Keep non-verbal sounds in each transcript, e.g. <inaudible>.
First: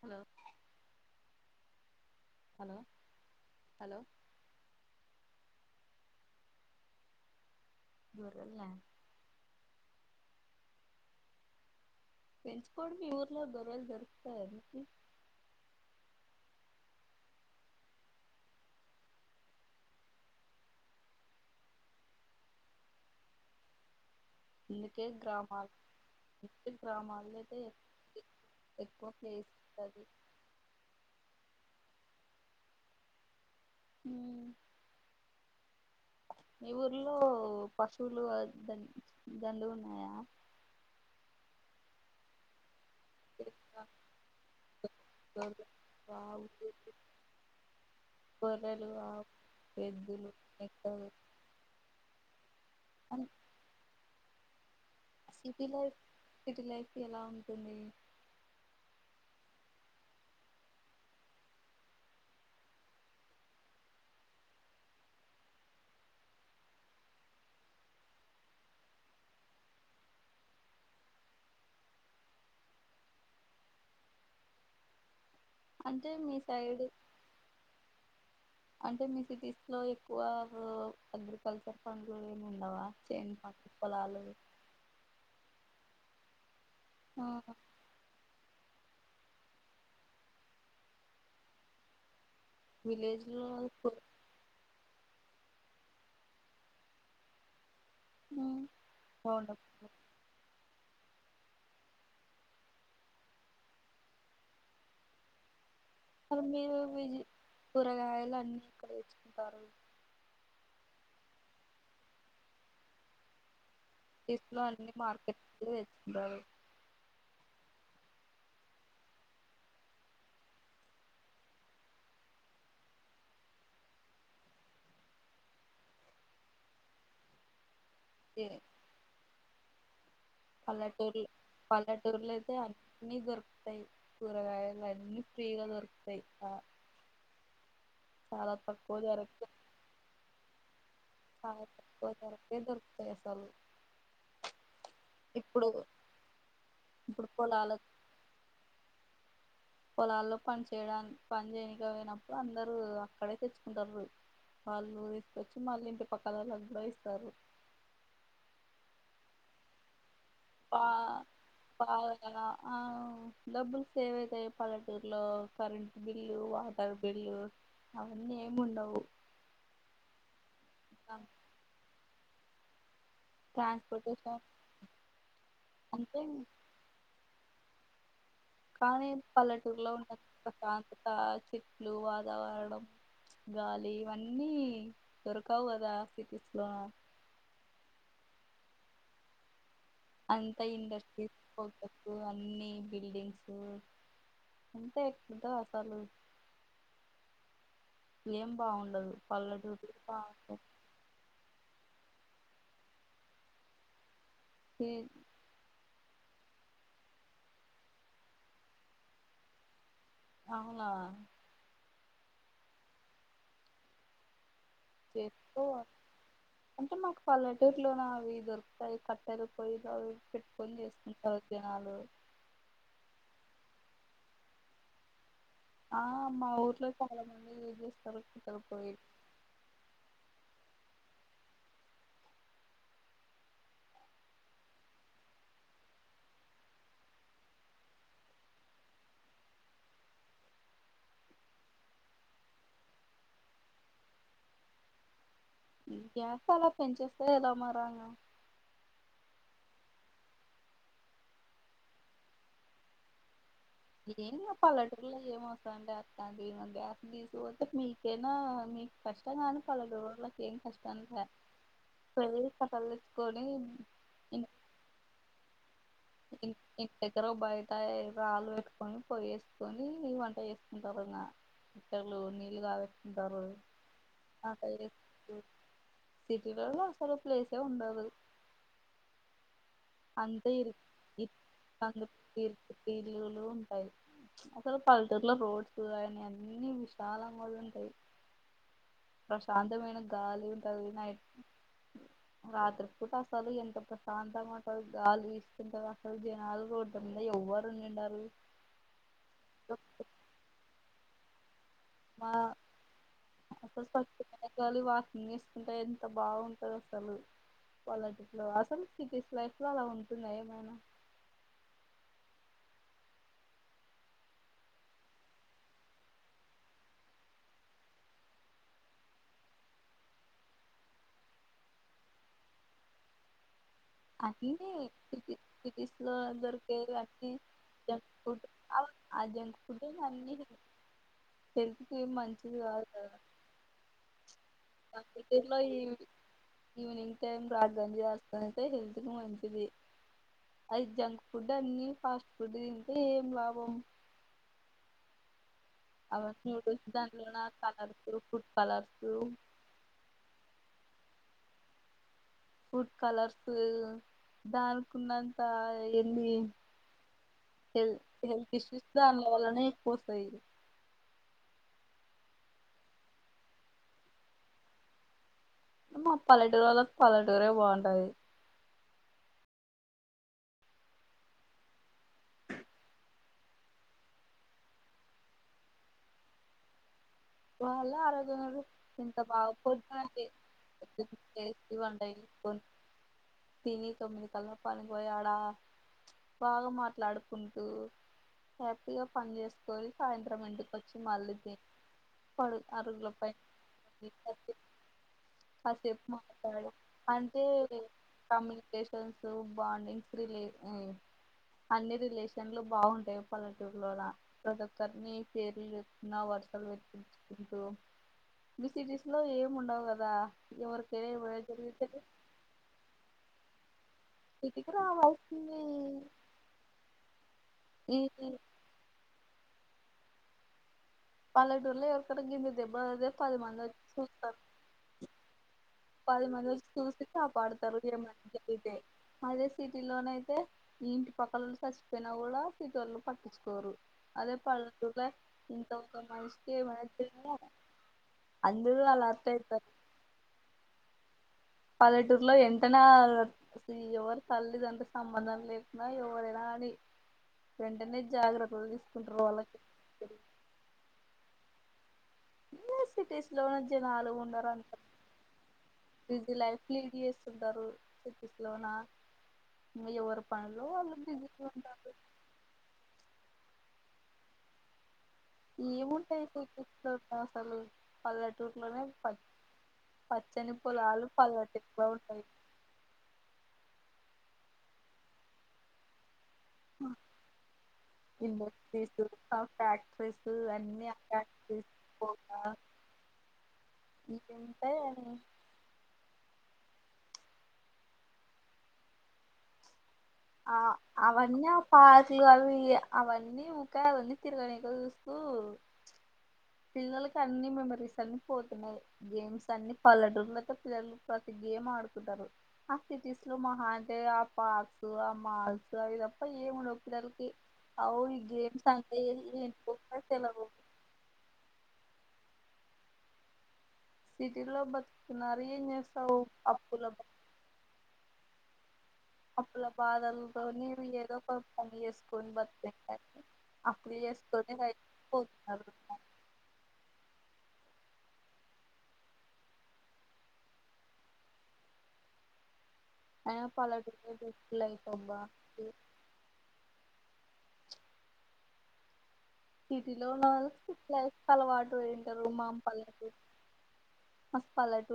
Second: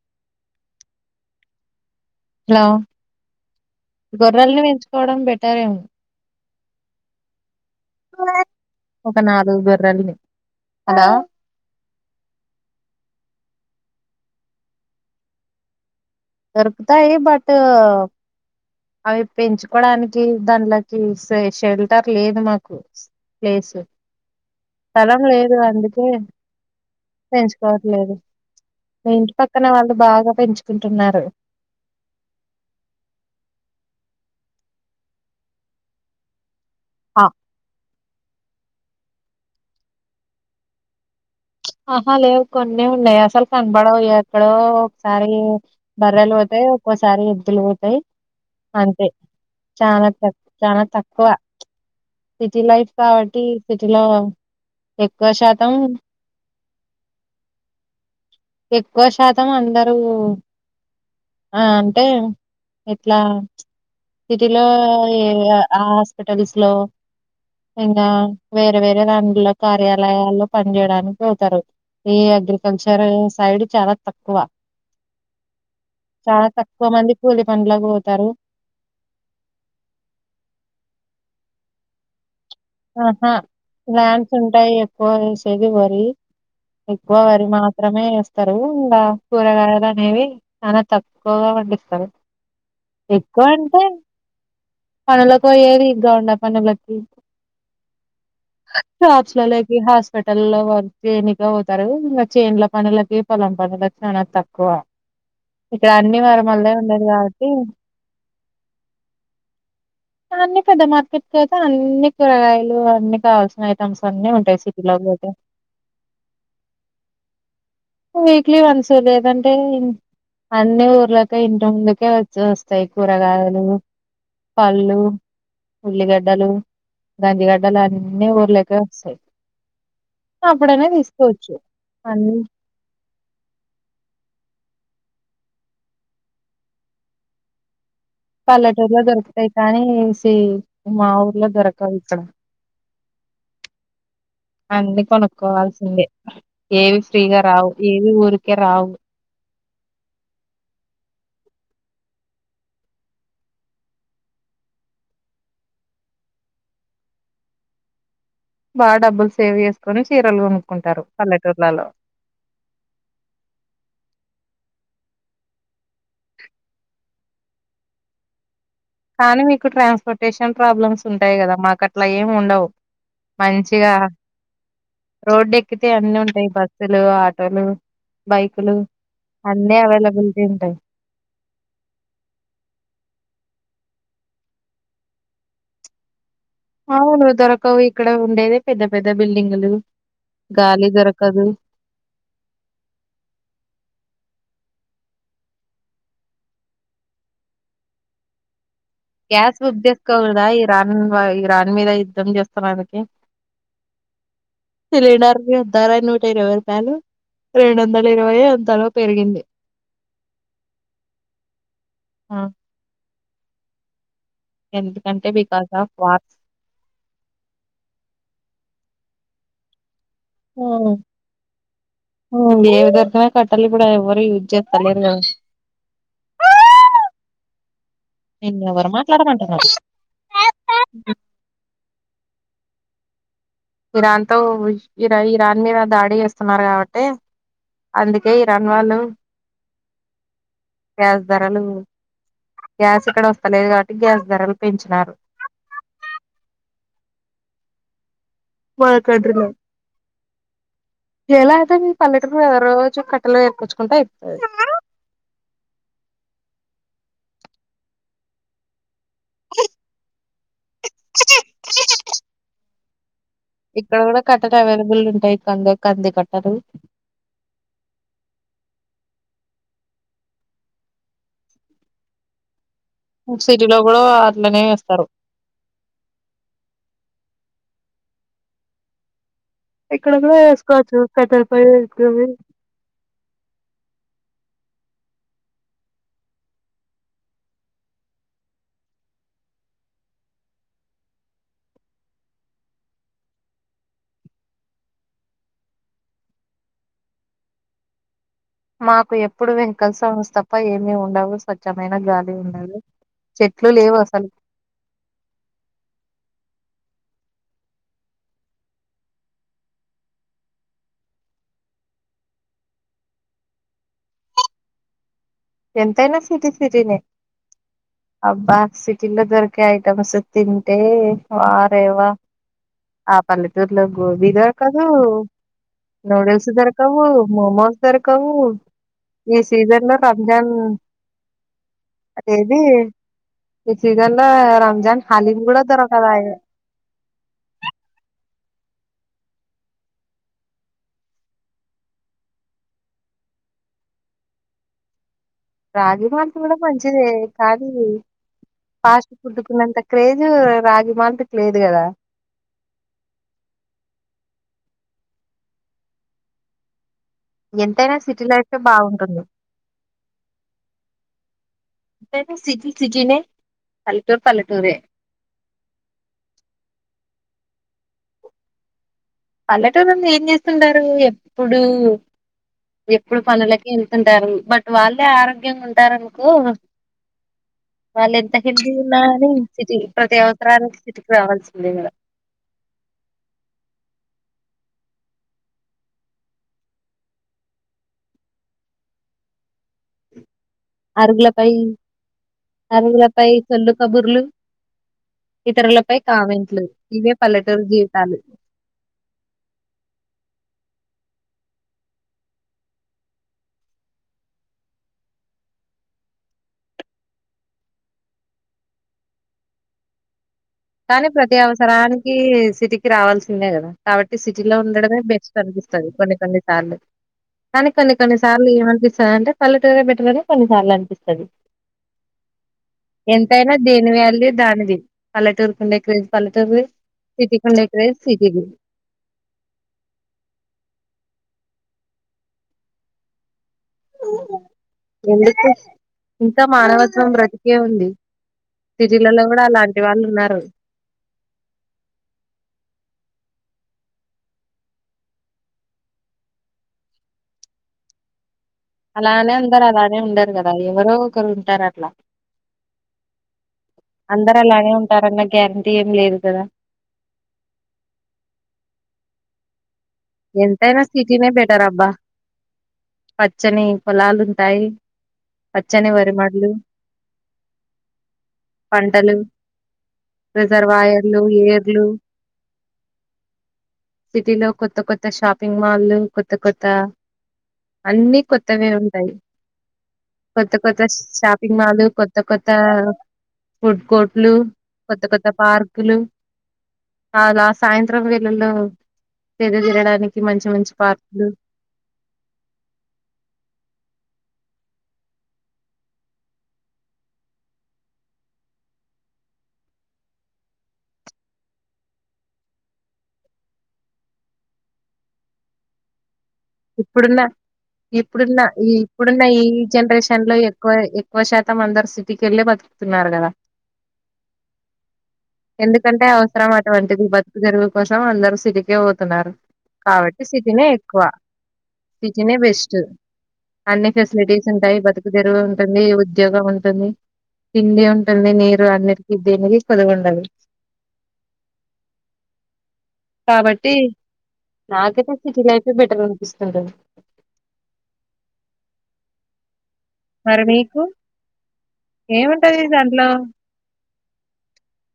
Hello లో hello hello గొర్రల్ని పెంచుకోవడం బెటర్ ఏమో గొర్రెల్నా ఒక నాలుగు గొర్రెల్ని హలో పెంచుకోండి మీ ఊర్లో గొర్రెలు దోరుకుతాయ మీకు దొరుకుతాయి బట్ అవి పెంచుకోడానికి దాన్లకి సే షెల్టర్ లేదు మాకు ప్లేసు ఇందుకే గ్రామాలు ఇ గ్రామాలయితే పెంచుకోవట్లేదు మీ ఇంటి పక్కన వాళ్ళు బాగా పెంచుకుంటున్నారు ఉమ్ మీ ఊర్లో ఆ, పశువులు దం దండుగున్నాయా ఆహ లేద్ కొన్ అన్ని ఉన్నా సరి కనబడవు ఎక్కడో ఒక్సారి బర్రెలు పోతే ఒక్కోసారి ఎద్దులు పో పోతాయి గోరెల్లు అంతే ఆవ్ చాలా తక్ చాలా తక్కువ సిటీ లైఫ్ అన్ కాబట్టి సిటీలో ఎక్కువ సిటీ శాతం లైఫ్ సిటీ లైఫ్ ఎలా ఉంటుంది ఎక్కువ శాతం అందరూ ఆ అంటే ఇట్లా సిటీలో ఏ ఆ హాస్పిటల్స్ లో ఇంగ వేరే వేరే దాంట్లుల కార్యాలయాల్లో పని చేయడానిక్ వుతారు ఈ అగ్రికల్చర్ సైడ్ చాలా తక్కువ అంటే మీ చాలా సైడ్ తక్కువ మంది కూలి పన్లకు పో అంటే మీ సిటీస్ లో ఎక్కువ ఉ అగ్రికల్చర్ పనులు ఏమి ఉండవా ఆహా చేను పంట పొలాలు ల్యాండ్స్ ఉంటాయి ఎక్కువ వేసేది వరి ఎక్కువ ఆ వరి మాత్రమే వేస్తారు ఉంద కూరగాయలు అనేవి చానా తక్కువగా పండిస్తారు విలేజ్ లైఫ్ పనులకి పోయేది గా ఉన్న పనులకి ఉమ్, పట్షాలోకి బాగుండవు హాస్పిటల్ లో చేనికే పోతారు ఇంకా చేనుల పనులకి పొలం పనులకి చాలా తక్కువ ఇక్కడ అన్ని అ వరమల్లే మీరు ఉండదు విజ కాబట్టి, కూరగాయలు అన్ని ఎక్కడ తెచ్చుకుంటారు అన్ని పెద్ద మార్కెట్కి పోతే అన్ని కూరగాయలు అన్ని కావల్సినయి తీసులో అన్ని మార్కెట్ కేలే తెచ్చుకుంటారు వీక్లీ వన్స్ ఎలా తింటారు అన్ని ఊర్లకె ఇంటి ముందుకే వచ్చేస్తాయి కూరగాయలు పళ్ళు ఉల్లిగడ్డలు గంజీగడ్డలు అన్ నీ ఊరిలోకే ఓస్థాయి పల్లెటూర్లూ పల్లెటూర్లో అన్ని అయితే అ న్నీ దొరుకుతాయి కూరగాయలు అన్ని ఫ్రీగా దొరుకుతాయి ఆ చాలా తక్కువ పల్లెటూరులో ధరకు దొరుకుతాయి కానీ సి మా ఊర్లో దొరకవు ఇక్కడ పైసలు అన్నీ కొనుక్కోవాల్సిందే ఏవి ఇప్పుడు ఫ్రీగా రావు పొలాల ఏవి ఊరికే రావు పొలాల్లో పని చేయడా పని చేయనికే పోయినప్పుడు అందరు అక్కడే తెచ్చుకుంటారు వాళ్ళు తీసుకొచ్చి మళ్ళ ఇంటి పక్కవాళ్ళకు కూడా ఇస్తారు బా డబ్బులు సేవ్ చేసుకొని చీరలు బా కొనుక్కుంటారు పల్లెటూర్లలో బాగా ఆ డబ్బుల్ సేవ్ అయితయి పల్లెటూరులో కరెంట్ బిల్లు వాటర్ బిల్లు అవన్నీ ఏ కానీ మీకు ట్రాన్స్పోర్టేషన్ ప్రాబ్లమ్స్ ఉంటాయి కదా మాకు అట్లా ఏం ఉండవు మంచిగా ట్రాన్స్పోర్టేషన్ రోడ్డు ఎక్కితే అన్ని అంటే ఉంటాయి బస్సులు ఆ టోలు కానీ పల్లెటూరులో ఉన్న ఉంటాయి ప్రశాంతత చెట్లు వాతావరణం గాలి ఇవన్నీ దొరకావు కదా సిటి అవును దొరకవు ఇక్కడ ఉండేదే పెద్ద పెద్ద బిల్డింగులు అంత గాలి ఇండస్ట్రీస్ దొరకదు పోత అన్ని బిల్డింగ్స్ అంతే ఎట్లా ఉంటది అసలు ఏం బాగుండదు గ్యాస్ పల్లెటూరులో బుక్చేసుకోకుడా బాగుంటది ఈ రన్ దాని మీద యుద్ధం చేస్తున్ననీకి సిలిండర్ ధర నూట ఇరవై రూపాయలు ఏడు వందల ఇరవైఓ ఎంతనో పెరిగింది అవునా ఆ ఎందుకంటే చెపూ బికాస్ ఆఫ్ వార్స్. అంటే మాకు పల్లెటూరిలో నా అవి దొర్ తయి కట్టలు పోయి చాలు <unintelligible> పూడే అవి ఎవరూ యూస్ జేతలేరు కదా ఆ మా ఊర్లో చాలా మంది యూస్ చే నిన్ను ఎవరు మాట్లాడమంటున్నరు ఇరాన్ తో ఇరా ఇరాన్ మీద దాడి చేస్తున్నారు కాబట్టి అందుకే ఇరాన్ వాళ్ళు గ్యాస్ ధరలు గ్యాస్ ఇక్కడ వస్తా లేదు కాబట్టి గ్యాస్ ధరలు పెంచినారు గ్యాస్ చాలా పెంచెస్తె ఏల మర ఎలా ఐతే మీ పల్లెతీరులో రోజు కట్టలేఏరుకచ్చు నీకు ఏం పల్లెటూరులో <unintelligible> ఏమో గ్యాస్ తీసుకపోతే మీకేనా మీకు కష్టం గాను పల్లేటూరోళ్ళకి ఏం <unintelligible> ఇక్కడ గూడా కట్టట్ అవైలబుల్ ఉంటాయ్ ఇన్ ఇంటి దగ్గర బయటా రాళ్ళు పెట్టుకొని పోగు చేసుకొని నీ వంట చేసుకుంటారు వదిన ముస్లోలు నీళ్లు కాబట్ కుంటారు సిటీలో కూడా అట్లనే వేస్తారు. <inaudible> ఉండదు ఇక్కడ కూడా అంతే ఇరు వేసుకోవచ్చు ఇర్ పెద్దలపై <unintelligible> వేసుకుని ఇరుకు ఇల్లులు ఉంటాయ్ సలు పల్టూరులో రోడ్స్ గానీ అన్నీ విశాలంగా ఉంటాయి ప్రశాంతమైన గాలి ఉంటది నైట్ రాత్రి పూట అసలు ఎంత ప్రశాంతంగా అహ్ గాలి వీస్తుంటాది అసలు జనాలు రోడ్ల మిద ఎవ్వరు నిండారు మాకు ఎప్పుడు మేము వెహికిల్ సౌండ్స్ తప్ప ఏమి ఉండవు స్వ మా <unintelligible> లేవు అసలు వాకింగ్ చుసుకుంటే ఎంత బావుం టో అసలు వాలాంటి వాసన సిటీస్ లైఫ్ లో అలా ఉంటుంద ఏమైనా ఎంతైనా సిటీ సిటీనే అబ్బా సిటీలో దొరికే ఐటమ్స్ తింటే వారేవా ఆ పల్లి ర్లో గోబీ అన్ని దొరకదు సిటీ సిటీస్ లో నూడిల్స్ దొరకవు మెమోస్ దొరకవు ఔ ఆహ్ జంక్ ఫుడ్ ఎ మ జన్ హెల్త్ కి మంచిది కాదురా ఈ సీజన్ ల రంజాన్ హాలీమ్ గూడ ఈ దొరకదాయే టె హెల్త్ కి మంచిది అది జంక్ ఫుడ్ అన్ని ఫాస్ట్ ఫుడ్ తింటే ఏం లాభం రాగి మల్ట్ అవన్నీ కూడా నూడిల్స్ మంచిదే దాంట్లోన కానీ colours food fast colours food కున్నంత క్రేజు రాగి మాల్ట్ కు లేదు గదా ఫుడ్ కలర్స్ ఉ దానికున్నంత ఏంది ఎంతైనా హెల్ సిటీ లైఫే హెల్త్ ఇష్యూస్ బాగుంటుంది. దానిలొ వల్లనే ఎక్కువొస్తాయి ఎంతైనా సిటీ సిటీనే పల్లెటూరు పల్లెటూరే మా పల్లెటూరు ఒళ్లక్ పల్లెటూరే బావుంటది పల్లెటూరోళ్లు ఏం చేస్తుంటరూ ఎప్పుడూ ఎప్పుడు పనులకి వెళ్తుంటారు బట్ వాళ్ళే ఆరోగ్యంగా ఉంటారనుకో వాళ్ళే వాళ్ళు ఎంత ఆరోగ్యగుర్రు హెల్తీగా ఉన్నా ఎంత గాని బా సిటీ పొద్దున ప్రతి అవసరానికి సిటీకి రావాల్సిందే <unintelligible> కదా. వంట చేసుకొని తిని తొమ్మిది కల్ల పనికి పోయి ఆడా బాగా మాట్లాడుకుంటూ హ్యాపీగా పని చేసుకొని సాయంత్రం ఇంటి కొచ్చి మళ్ళి అరుగులపై తిన్ అరుగులపై సొల్లు కబుర్లు ఇతరులపై కాసేపు కామెంట్లు మాట్లాడి ఇవే అంటే పల్లెటూరు జీవితాలు. కమ్యూనికేషన్స్ బాండింగ్స్ రిలే అయి అన్ని రిలేషన్లు బావుంటాయి పల్లెటూర్లోలా ప్రతి ఒక్కరిని పేర్లు పెటుకున్నా వర్సలు పె పిల్చుకుంటూ మీ సిటీస్ లో ఏం ఉండవు గదా కానీ ప్రతి అవసరానికి సిటీకి రావాల్సిందే గదా కాబట్టి సిటీలో సిటీకి ఉండడమే బెస్ట్ రావాల్సింది అనిపిస్తది కొన్ని కొన్ని సార్లు కానీ కొన్ని ఈ కొన్నిసార్లు ఏమనిపిస్తదంటే పల్లెటూరే బెటరని కొన్నిసార్లు అనిపిస్ పల్లెటూర్లో ఎవరికన్న గింత దెబ్బ తాక్తే పది ఎంతైనా మంది వచ్చి దేని వాల్యూ చూత్తరు దానిది పల్లెటూరుకు ఉండే క్రేజ్ పది మంది పల్లెటూరుది ఒచ్చి చూసి సిటీకి ఉండే కాపాడతారు క్రేజ్ ఏమన్న సిటీది జరిగితే అదే సిటీలోనయితే ఇంటి పక్కలోల్లు సచ్చిపోయినా గూడా సిటోళ్ళు పట్టించుకోరు అదే పల్లెటూర్లో ఎందుకు ఐతే ఇంకా మానవత్వం బ్రతికే ఉంది అందరూ సిటీలలో అలర్ట్ కూడా అయితారు అలాంటి వాళ్ళు ఉన్నారు పల్లెటూరులో ఎంటనా ఎవరు తల్లితండ్రి సంబంధం లేకున్నా ఎవరైనా ని వెంటనే జాగ్ర అలానే అందరు అలానే ఉండరు కదా ఎవరో ఒకరు ఉంటారు అట్లా <unintelligible> అందరు అలానే ఉంటారన్న గ బీసీ లైఫ్ లో ఇది చేస్తుంటారు సిపిస్ లోనా ఎంతైనా సిటీనే బెటర్ అబ్బా ఉంటారు పచ్చని పోలాలు ఉంటాయి పచ్చని ఏముంటాయి వరిమడ్లు టకెట్ దొరకవు అసలు పల్లెటూర్లోనే ప పంటలు పచ్చని పొలాలు రిజర్వాయర్లు పల్లెటూర్లో ఏర్లు ఎక్కువ ఉంటాయి సిటీలో కొత్త కొత్త షాపింగ్ మాల్లు కొత్త కొత్త అన్ని కొత్తవే ఇండస్ట్రీస్ ఉంటాయి. ఫ్యాక్టరీస్ కొత్త కొత్త అన్ని షాపింగ్ ఫ్యాక్టరీస్ మాల్ పో కొత్త కొత్త ఫుడ్ కోర్ట్లు, కొత్త ఉంటాయని కొత్త పార్కులు అలా సాయంత్రం వెళ్ళల్లో ఆ అవన్న పార్కులు అవి అవన్నీ ఉకావన్నీ తిరుగానీకు చస్తూ పిల్లలకి అన్ని మెమరీస్ అన్ని పోతున్నాయి గేమ్స్ అన్ని పల్లెటూర్లతో పిల్లలు ప్రతి గేమ్ ఆడుకుంటారు ఆ సిటీస్లో మహాంటే ఆ పార్క్స్ ఆ మాల్స్ ఏమి ఉండవు ఇప్పుడున్న పిల్లలకి అవు ఇప్పుడున్న గేమ్స్ ఈ అంటే ఇప్పుడున్న ఈ ఏంటికో కూడా జనరేషన్ లో తెలవవు ఎక్కువ ఎక్కువ శాతం అందరు సిటీకెళ్ళే బతుకుతున్నారు కదా సిటీలో బతుకుతున్నారు ఏం ఎందుకంటే చేస్తావు అవసరం అప్పుల అటువంటిది బతుకు తెరుగు కోసం అందరు సిటీకే పోతున్నారు అప్పుల కాబట్టి సిటీనే బాధలతోని ఎక్కువ ఏదో ఒక పని సిటీ చేసుకొని నే బెస్ట్ బతికే అన్ని అప్పులు ఫెసిలిటీస్ చేసుకొని ఉంటాయి రైతులు బతుకు తెరుగు ఉంటుంది పోతున్నారు ఉద్యోగం ఉంటుంది తిండి ఉంటుంది నీరు అన్నిటికి దేనికి కోదువు ఉండది అ కాబట్టి పల్లెటూర్లో బెస్ట్ లైఫ్ అబ్బ హలో సిటీలో ఉన్న వాళ్ళు సిటీ లైఫ్ అలవాటు ఏంటారు మాం ఏముంటది పల్లలకు దాంట్లో వస్ పాలట్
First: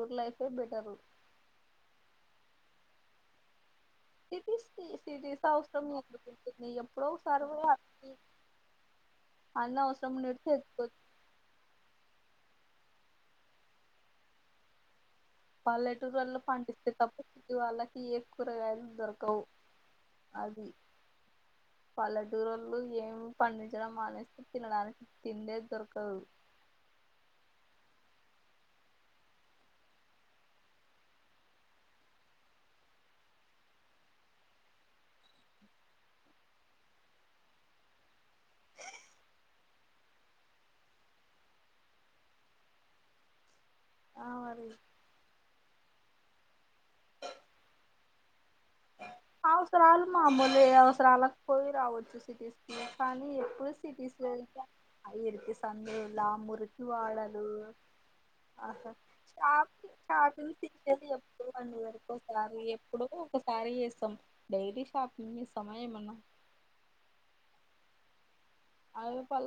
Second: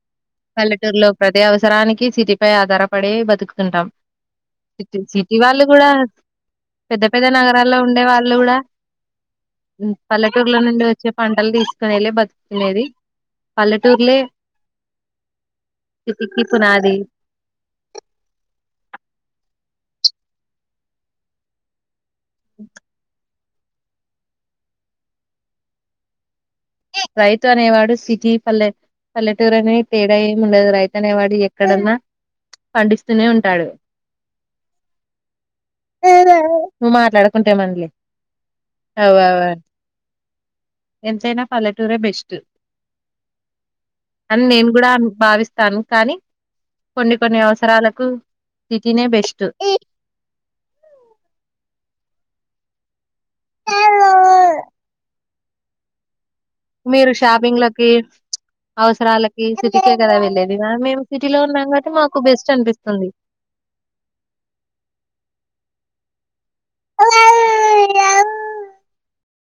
పల్లెటూరులో ప్రతి అవసరానికి సిటీ పై ఆధారపడి బతుకుతుంటాం సిటీస్ టీ సిటీ సిటీస్ వాళ్ళు అవసరం కూడా ఎందుకు ఉంటుంది పెద్ద ఎప్పుడో పెద్ద ఒకసారి పోయి నగరాల్లో ఉండే అన్ని వాళ్ళు కూడా అన్ని ఉ అవసరం ఉన్నట్టు పల్లెటూర్ల నుండి తెచ్చుకోవచ్చు వచ్చే పంటలు తీసుకునేళ్ళి బతు తినేది పల్లటూరిలే పల్లెటూరు వాళ్లో పండిస్తే తప్ప వాళ్ళకి ఏ కూరగాయలు దొరకవు అది పల్లెటూరోలు ఏం పండు జరం మా లేస్తే తినడానికి తిండే దొరకదు రైతు అనేవాడు సిటీ పల్లె పల్లెటూరు అనే తేడా ఏమి ఉండదు రైతు అనేవాడు ఎక్కడన్నా పండిస్తూనే ఉంటాడు నువ్వు మాట్లాడుకుంటే అవు అవు ఎంతైనా పల్లెటూరే బెస్ట్ ఆ అని మరి నేను కూడా భావిస్త ను కానీ కొన్ని కొన్ని అవసరాలకు సిటీనే బెస్ట్ అవసరాలు మామూలె అవసరలాకు పోయి రావచ్చు సిటీస్కి కానీ ఎప్పుడు సిటీస్ ల తెల్సా ఆ ఇరుకు సందే ఆ మురికి మీరు వాడలు షాపింగ్ లకి ఆహా అవసరాలకి షాపి సిటీకే కదా షాపిని వెళ్ళేది మేము తీసేది సిటీలో ఎప్పుడు ఉన్నాం అండి కాబట్టి వరకు మాకు బెస్ట్ ఒకసారి ఎప్పుడో అనిపిస్తుంది ఒక సారి ఇస్తాం డేలీ షూపింగ్ చేస్తామ ఏమైనా అయ్యే పాల